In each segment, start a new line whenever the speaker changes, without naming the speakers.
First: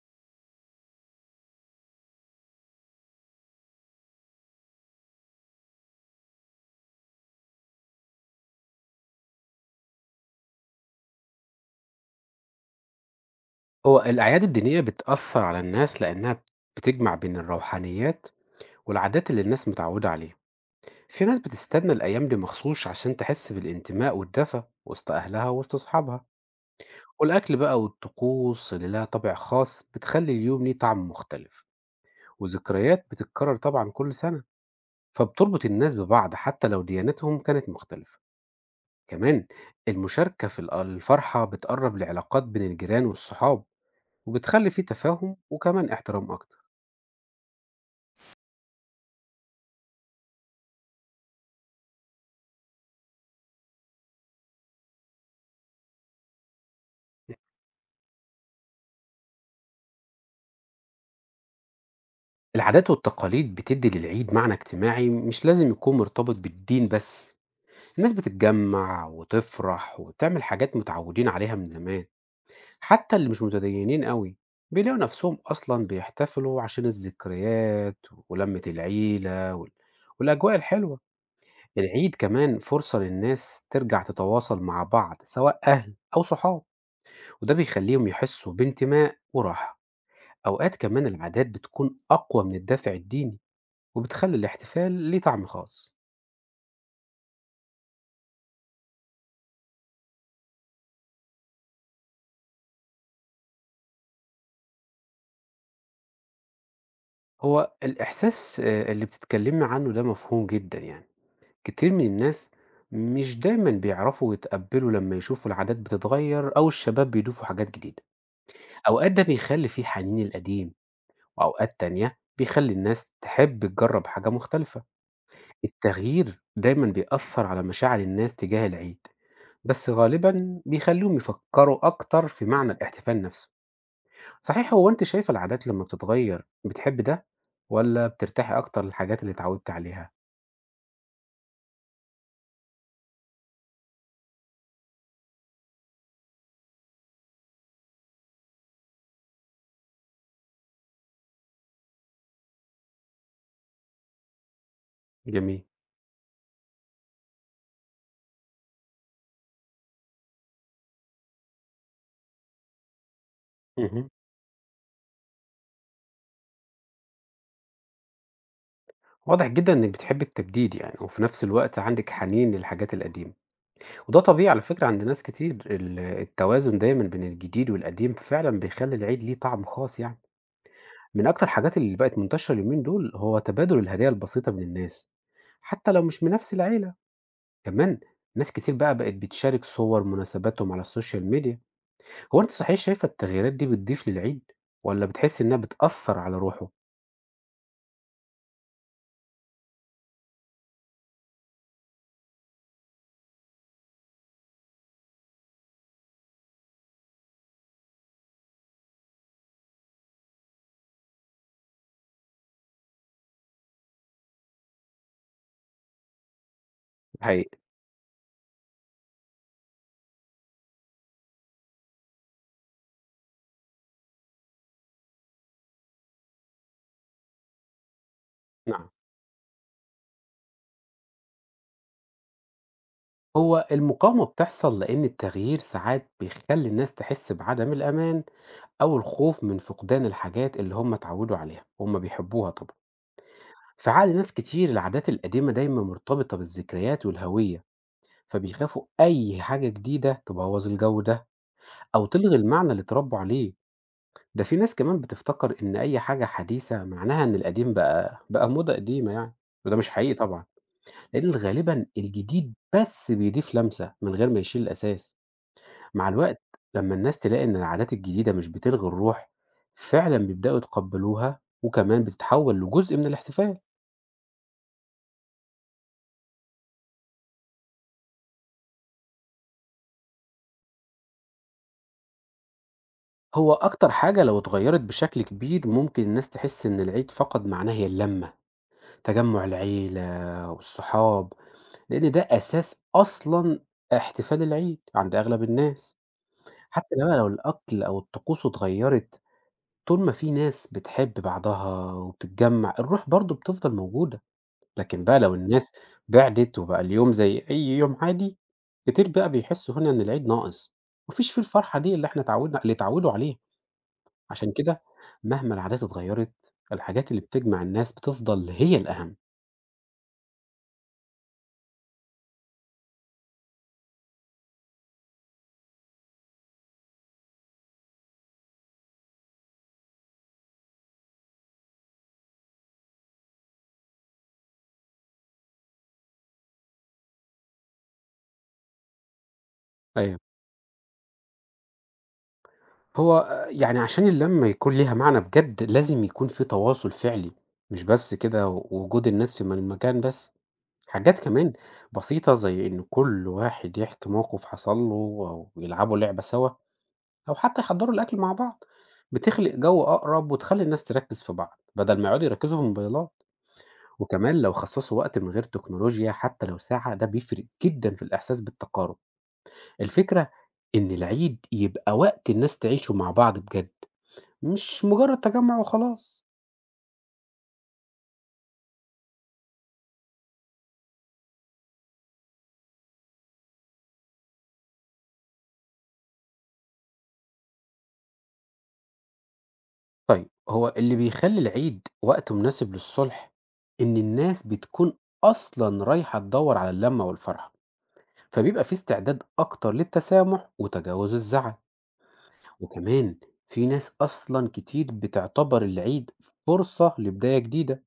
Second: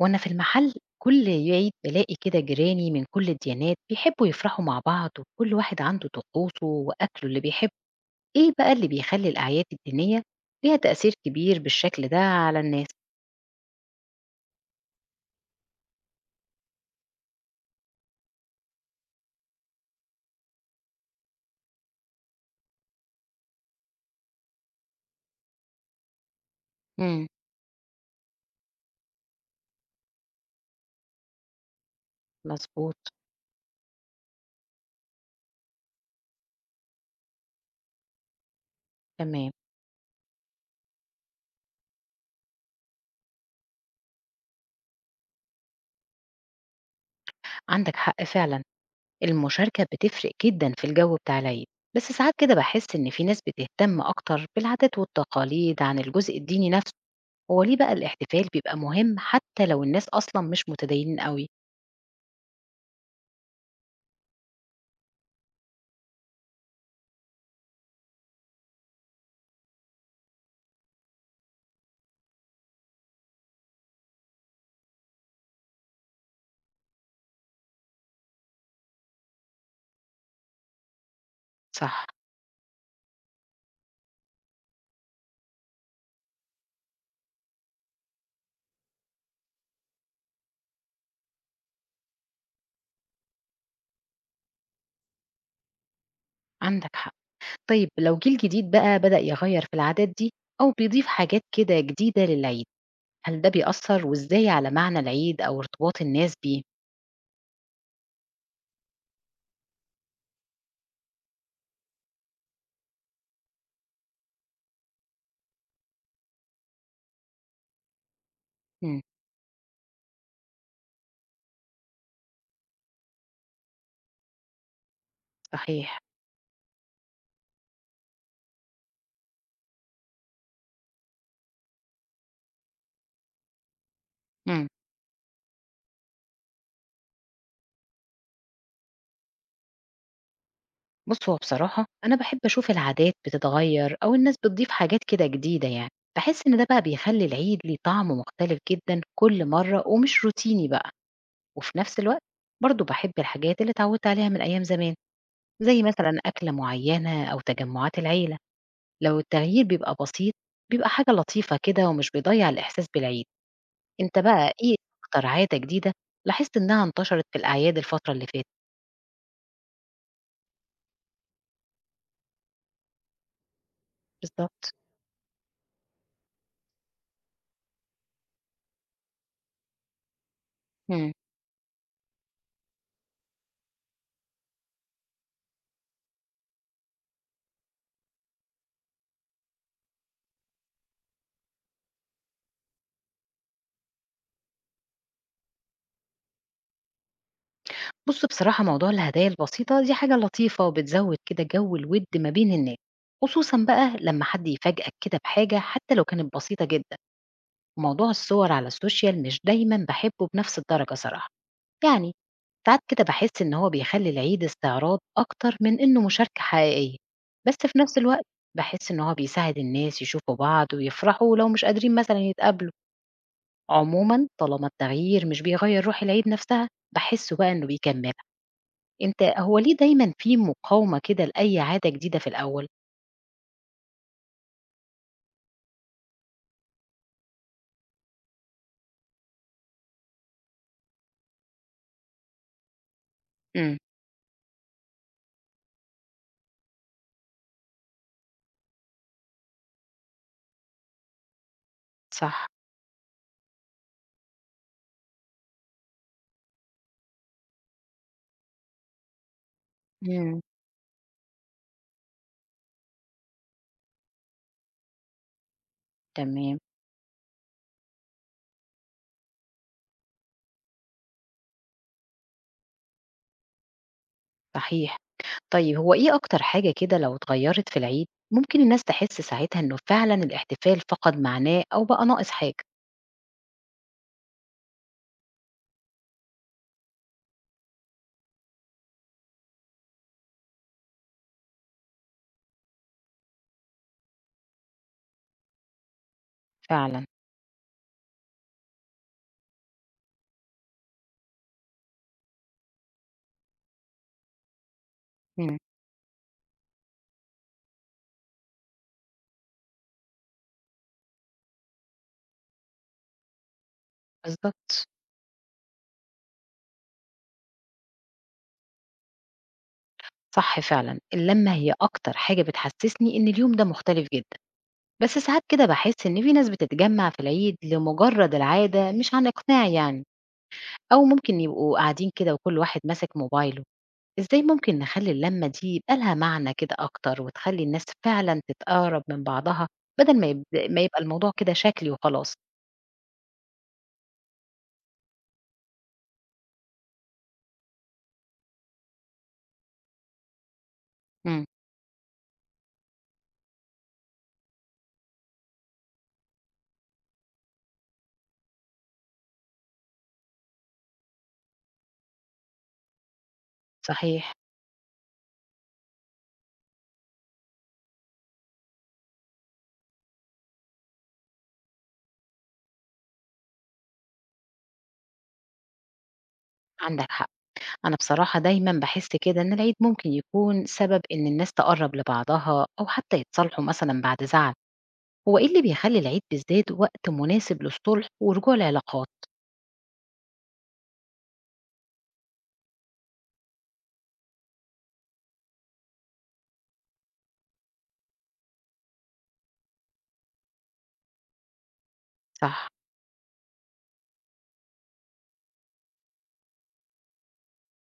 وأنا في المحل كل عيد بلاقي كده جيراني من كل الديانات بيحبوا يفرحوا مع بعض وكل واحد عنده طقوسه وأكله اللي بيحبه. إيه بقى اللي بيخلي الأعياد الدينية ليها تأثير كبير بالشكل ده على الناس؟
هو الأعياد الدينية بتأثر على الناس لأنها بتجمع بين الروحانيات والعادات اللي الناس متعودة عليها. في ناس بتستنى الأيام دي مخصوص عشان تحس بالانتماء والدفى وسط أهلها وسط أصحابها.
امم.
والأكل بقى والطقوس اللي لها طابع خاص بتخلي اليوم ليه طعم مختلف وذكريات
مظبوط.
بتتكرر طبعا كل سنة، فبتربط الناس ببعض حتى لو ديانتهم كانت مختلفة. كمان
تمام.
المشاركة في الفرحة بتقرب العلاقات بين الجيران والصحاب، وبتخلي فيه تفاهم وكمان احترام أكتر.
عندك حق فعلا، المشاركة بتفرق جدا في الجو بتاع العيد، بس ساعات كده بحس إن في ناس بتهتم أكتر بالعادات والتقاليد عن الجزء الديني نفسه. هو ليه بقى الاحتفال بيبقى مهم حتى لو الناس أصلا مش متدينين قوي؟
العادات والتقاليد بتدي للعيد معنى اجتماعي مش لازم يكون مرتبط بالدين بس، الناس بتتجمع وتفرح وتعمل حاجات متعودين عليها من زمان. حتى اللي مش متدينين قوي بيلاقوا نفسهم أصلا بيحتفلوا عشان الذكريات ولمة العيلة والأجواء الحلوة.
صح.
العيد كمان فرصة للناس ترجع تتواصل مع بعض سواء أهل أو صحاب، وده بيخليهم يحسوا بانتماء وراحة. أوقات كمان العادات بتكون أقوى من الدافع الديني وبتخلّي الاحتفال ليه طعم خاص.
عندك حق. طيب لو جيل جديد بقى بدأ يغير في العادات دي أو بيضيف حاجات كده جديدة للعيد، هل ده بيأثر وإزاي على معنى العيد أو ارتباط الناس بيه؟
هو الإحساس اللي بتتكلّمي عنّه ده مفهوم جدًا يعني، كتير من الناس مش دايمًا بيعرفوا يتقبّلوا لمّا يشوفوا العادات بتتغيّر أو الشباب بيضيفوا حاجات جديدة.
مم.
أوقات ده بيخلّي في حنين للقديم وأوقات تانية بيخلّي الناس تحب تجرّب حاجة مختلفة.
صحيح.
التغيير دايمًا بيأثّر على مشاعر الناس تجاه العيد، بس غالبًا بيخلّيهم يفكّروا أكتر في معنى الاحتفال نَفْسه.
مم.
صحيح، هو أنتِ شايفة العادات لمّا بتتغيّر بتحبّي ده، والّا بترتاحي أكتر للحاجات اللي اتعوّدتِ عليها؟
بص، هو بصراحة أنا بحب أشوف العادات بتتغير أو الناس بتضيف حاجات كده جديدة، يعني بحس إن ده بقى بيخلي العيد ليه طعم مختلف جدا كل مرة ومش روتيني بقى. وفي نفس الوقت برضو بحب الحاجات اللي اتعودت عليها من أيام زمان،
جميل.
زي مثلا أكلة معينة أو تجمعات العيلة. لو التغيير بيبقى بسيط، بيبقى حاجة لطيفة كده ومش بيضيّع الإحساس بالعيد.
اهم.
أنت بقى إيه أكتر عادة جديدة لاحظت إنها انتشرت في الأعياد الفترة اللي فاتت؟
واضح جدًا إنِّك بتحبّي التجديد يعني، وفي نفس الوقت عندِك حنين للحاجات القديمة، وده طبيعي على
بالضبط.
فكرة عند ناس كتير. التوازن دايمًا بين الجديد والقديم فعلًا بيخلّي العيد ليه طعم خاص يعني.
إمم.
من أكتر الحاجات اللي بقت منتشرة اليومين دول هو تبادل الهدايا البسيطة بين الناس، حتى لو مش من نفس العيلة. كمان ناس كتير بقى بقت بتشارك صور مناسباتهم على السوشيال ميديا. هو أنتِ صحيح شايفة التغييرات دي بتضيف للعيد، والّا بتحسّي إنها بتأثّر على روحه؟
بُص، بصراحة موضوع الهدايا البسيطة دي حاجة لطيفة وبتزوّد كده جو الوِد ما بين الناس، خصوصًا بقى لمّا حد يفاجئك كده بحاجة حتى لو كانت بسيطة جدًا. وموضوع الصور على السوشيال مش دايمًا باحبه بنفس الدرجة صراحة. يعني ساعات كده بحس إن هو بيخلي العيد استعراض أكتر من إنه مشاركة حقيقية. بس
الحقيقة،
في نفس الوقت بحس إن هو بيساعد الناس يشوفوا بعض ويفرحوا لو مش قادرين مثلا يتقابلوا. عموما طالما التغيير مش بيغير روح العيد نفسها، بحسه بقى إنه بيكملها.
نعم.
أنت هو ليه دايما في مقاومة كده لأي عادة جديدة في الأول؟
هو المقاومة بتحصل لإن التغيير ساعات بيخلّي الناس تحس بعدم الأمان، أو الخوف من فقدان الحاجات اللي هم اتعودوا عليها، وهم بيحبوها طبعًا.
امم.
في عقل ناس كتير العادات القديمة دايمًا مرتبطة بالذكريات والهوية، فبيخافوا أي حاجة جديدة تبوّظ الجو ده، أو تلغي
صح.
المعنى اللي اتربوا عليه. ده في ناس كمان بتفتكر إن أي حاجة حديثة معناها إن القديم بقى موضة قديمة يعني، وده مش حقيقي
امم.
طبعًا، لأن غالبًا الجديد بس بيضيف لمسة من غير ما يشيل الأساس. مع الوقت
تمام.
لما الناس تلاقي إن العادات الجديدة مش بتلغي الروح، فعلًا بيبدأوا يتقبلوها وكمان بتتحول لجزء من الاحتفال.
صحيح. طيب هو إيه أكتر حاجة كده لو اتغيّرت في العيد، ممكن الناس تحس ساعتها إنه فعلًا الاحتفال فقد معناه أو بقى ناقص حاجة؟
هو أكتر حاجة لو اتغيرت بشكل كبير ممكن الناس تحس إن العيد فقد معناه هي اللمة، تجمع العيلة والصحاب، لإن ده أساس أصلًا احتفال العيد عند أغلب الناس. حتى
فعلًا.
بقى لو الأكل أو الطقوس اتغيّرت، طول ما في ناس بتحب بعضها وبتتجمّع، الروح برضه بتفضل موجودة. لكن بقى لو
إمم.
الناس بِعدِت وبقى اليوم زي أي يوم عادي، كتير بقى بيحسّوا هنا إن العيد ناقص، ما فيش فيه الفرحة دي اللي إحنا اتعوّدنا اللي اتعوّدوا عليها. عشان كده
بالضبط.
مهما العادات اتغيّرت، الحاجات اللي بتجمع الناس بتفضل هي الأهم.
صح فعلًا، اللمة هي أكتر حاجة بتحسسني إن اليوم ده مختلف جدًا. بس ساعات كده باحس إن في ناس بتتجمّع في العيد لمجرد العادة مش عن إقناع، يعني أو ممكن يبقوا قاعدين كده وكل واحد ماسك موبايله. إزاي ممكن نخلّي اللمة دي يبقى لها معنى كده أكتر، وتخلّي الناس فعلًا تتقرّب من بعضها،
أيوه.
بدل ما يبقى الموضوع كده شكلي وخلاص؟
هو يعني عشان اللمة يكون ليها معنى بجد لازم يكون في تواصل فعلي، مش بس كده وجود الناس في المكان بس. حاجات
إمم.
كمان بسيطة زي إن كل واحد يحكي موقف حصل له أو يلعبوا لعبة سوا أو حتى يحضروا الأكل مع بعض، بتخلق جو أقرب وتخلي الناس تركز في بعض بدل ما يقعدوا يركزوا في الموبايلات.
صحيح.
وكمان لو خصصوا وقت من غير تكنولوجيا حتى لو ساعة ده بيفرق جدًا في الإحساس بالتقارب. الفكرة إن العيد يبقى وقت الناس تعيشه مع بعض بجد، مش مجرد تجمع وخلاص.
عندك حق. أنا بصراحة دايمًا باحس كده إن العيد ممكن يكون سبب إن الناس تقرّب لبعضها، أو حتى يتصالحوا مثلًا بعد زعل. هو إيه اللي بيخلّي العيد بالذات وقت مناسب للصلح ورجوع العلاقات؟
طيب، هو اللي بيخلي العيد وقت مناسب للصلح إن الناس بتكون أصلا رايحة تدور على اللمة والفرحة، فبيبقى في استعداد أكتر للتسامح وتجاوز الزعل.
صح.
وكمان في ناس أصلا كتير بتعتبر العيد فرصة لبداية جديدة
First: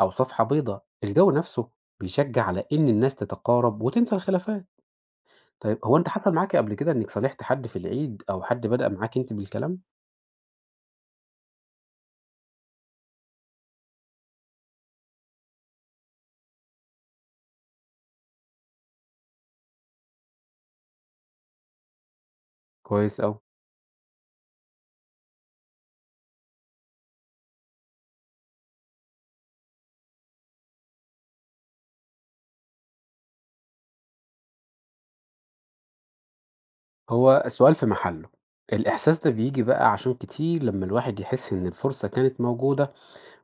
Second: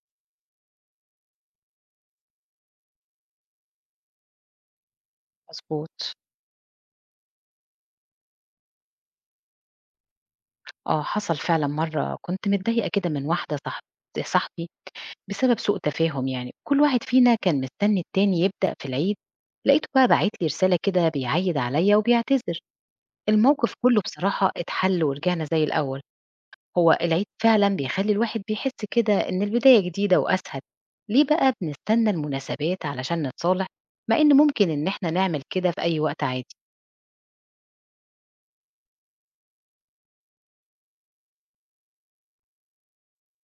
أو صفحة بيضاء. الجو نفسه بيشجع على إن الناس تتقارب وتنسى الخلافات. طيب هو أنت
مضبوط.
حصل معاك قبل كده إنك صالحت حد في العيد أو حد بدأ معاك أنت بالكلام؟
آه، حصل فعلًا. مرّة كنت متضايقة كده من واحدة صاحبي بسبب سوء تفاهم، يعني كل واحد فينا كان مستني التاني يبدأ في العيد. لقيته بقى بعت لي رسالة كده بيعيد عليا وبيعتذر.
كويس أوي.
الموقف كله بصراحة اتحل ورجعنا زي الأول. هو العيد فعلا بيخلي الواحد بيحس كده إن البداية جديدة وأسهل. ليه بقى بنستنى المناسبات علشان نتصالح، مع إن ممكن إن إحنا نعمل كده في أي وقت عادي؟
هو السؤال في محله، الإحساس ده بيجي بقى عشان كتير لما الواحد يحس إن الفرصة كانت موجودة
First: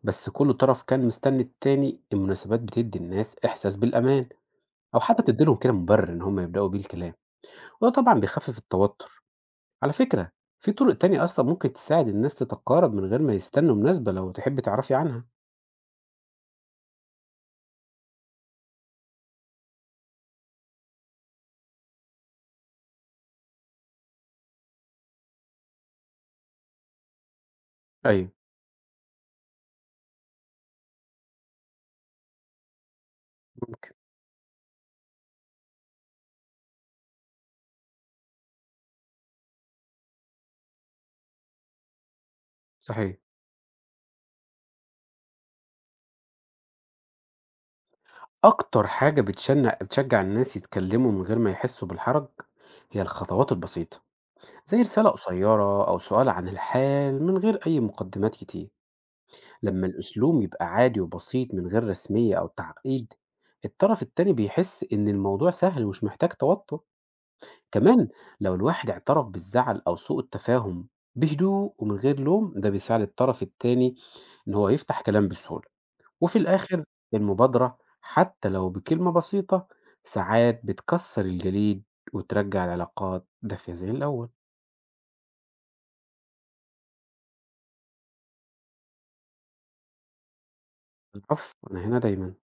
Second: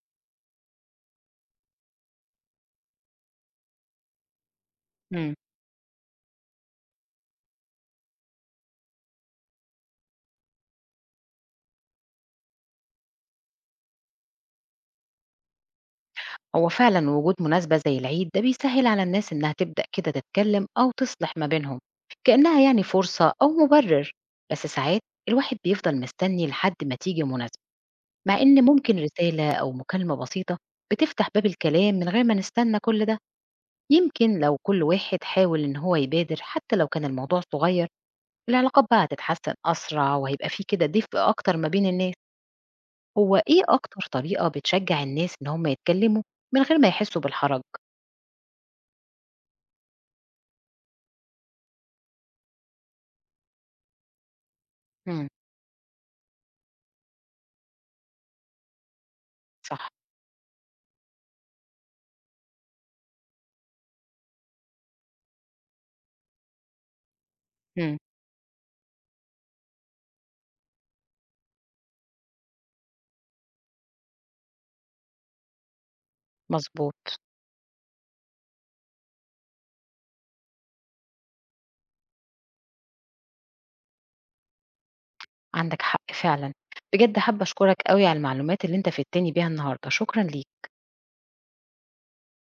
بس كل طرف كان مستني التاني. المناسبات بتدي الناس إحساس بالأمان أو حتى تديلهم كده مبرر إن هم يبدأوا بيه الكلام، وده طبعا بيخفف التوتر. على فكرة في طرق تانية أصلا ممكن تساعد الناس تتقارب من غير ما يستنوا مناسبة لو تحب تعرفي عنها.
هو فعلا وجود مناسبة زي العيد ده بيسهل على الناس إنها تبدأ كده تتكلم أو تصلح ما بينهم، كأنها يعني فرصة أو مبرر. بس ساعات الواحد بيفضل مستني لحد ما تيجي مناسبة،
ايوه.
مع إن ممكن رسالة أو مكالمة بسيطة بتفتح باب الكلام من غير ما نستنى كل ده. يمكن لو كل واحد حاول إن هو يبادر حتى لو كان الموضوع صغير، العلاقات بقى هتتحسن أسرع وهيبقى فيه كده دفء أكتر ما بين الناس.
صحيح.
هو إيه أكتر طريقة بتشجع الناس إن هم يتكلموا من غير ما يحسوا بالحرج؟
أكتر حاجة بتشجع الناس يتكلموا من غير ما يحسوا بالحرج هي الخطوات البسيطة، زي رسالة
مم.
قصيرة أو سؤال عن الحال من غير أي مقدمات كتير. لما
صح.
الأسلوب يبقى عادي وبسيط من غير رسمية أو تعقيد، الطرف التاني بيحس إن الموضوع سهل ومش محتاج توتر.
إمم.
كمان لو الواحد اعترف بالزعل أو سوء التفاهم بهدوء ومن غير لوم، ده بيساعد الطرف التاني إن هو يفتح كلام بسهولة. وفي الآخر
مضبوط.
المبادرة حتى لو بكلمة بسيطة ساعات بتكسر الجليد وترجع العلاقات دافية زي الأول.
عندك حق فعلًا. بجد حابة أشكرك أوي على المعلومات اللي أنت فدتني بيها النهارده، شكرًا ليك.
العفو، أنا هنا دايما.